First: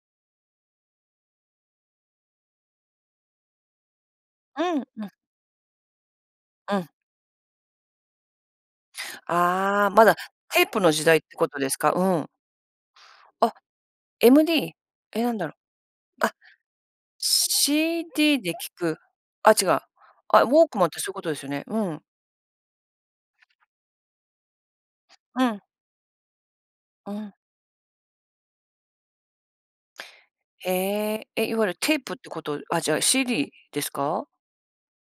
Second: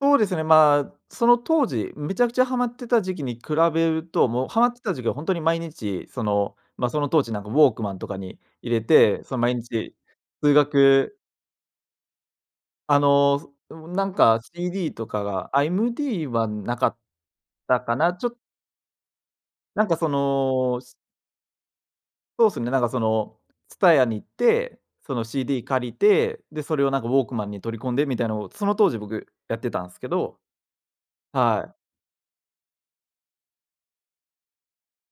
そうですね、まあ、その当時、めちゃくちゃハマってた時期に比べると、もうハマっうてん、た時う期ん。は、ほんとに毎日、その、うん。まあ、その当時なんか、ウォークマンとかに入れて、そん毎ああ、日まだ数テープの時学代って事ですか？うん。あの、あ、なんか MD？CD とえ、か何だが、ろう、あ、MD あ、はなかっしたかな、ちょっ CD で聞く、あ、違う、なんか、そあ、ウォークの、マンっすて、そういう事ですよね？うん。そうすね、なんかその、TSUTAYA に行って、そのうん。CD 借りて、で、それを、なんかウうォークん。マンに取り込んでみたいなのを、その当時、僕やってたんっすけど、ええ、え、いはわゆい。るテープって事あ、じゃ、CD ですか？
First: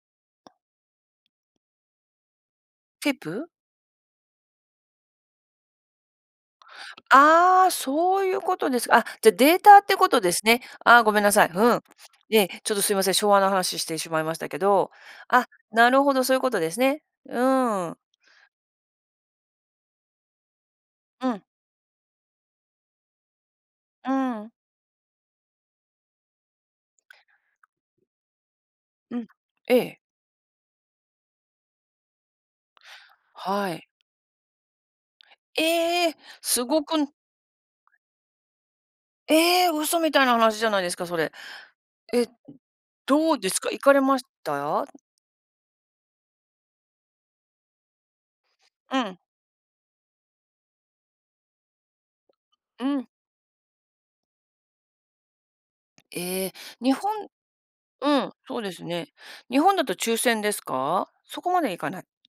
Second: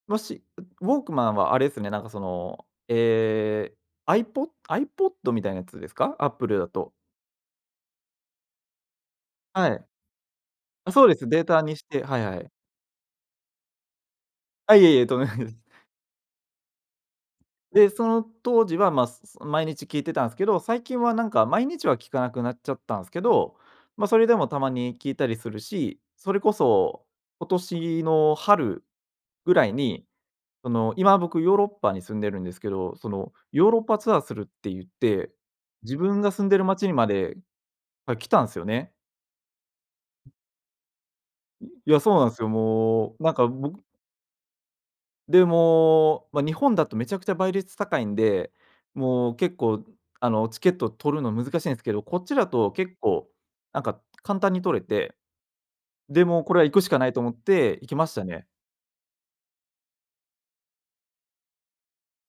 もし、うウォークマンはあれすね、なんかその、テープ？ええ、アイポ iPod みたいなやつですか？アップルだと。ああ、そういう事です、あ、じゃあ、デーはタっい。て事ですね。あ、あ、そうごでめんす。なデさーい。タふにん、して、はいはね、い。ちょっと、すいません、昭和な話してしまいましたけあ、いど、えいえ、とめなあ、ぐ。なるほど、そういう事ですね。うで、ーん。その当時は、まあ、毎日聞いてたんすけど、最近は、なうんん。か毎日は聞かなくなっちゃったんすけど、まあ、うそれでも、ん。たまに聞いたりするし、それこそ、今年の春うん、ぐらいええ。に、その、今僕ヨーロッパに住んでるんですけど、その、ヨーはロッい。パツアーするって言って、自ええ、分が住んでる凄街にくまんで、あ、来たんすよね。ええ、嘘みたいうなん。話じゃないですか、それ。うん、いや、そうえ、なうんすよ、もう、などんうかですか？行僕かれました？で、もう、ま、日本だと、めちゃくちゃ倍率高いんで、うん。もう結構、あの、チケット取るの難しいんすけど、こっちだとう結ん。構、なんか簡単に取れて、で、もう、ええ、これは行くし日かな本いと思って行きまうしたん、ね。そうですね。日本だと抽選ですか？そこまでいかない？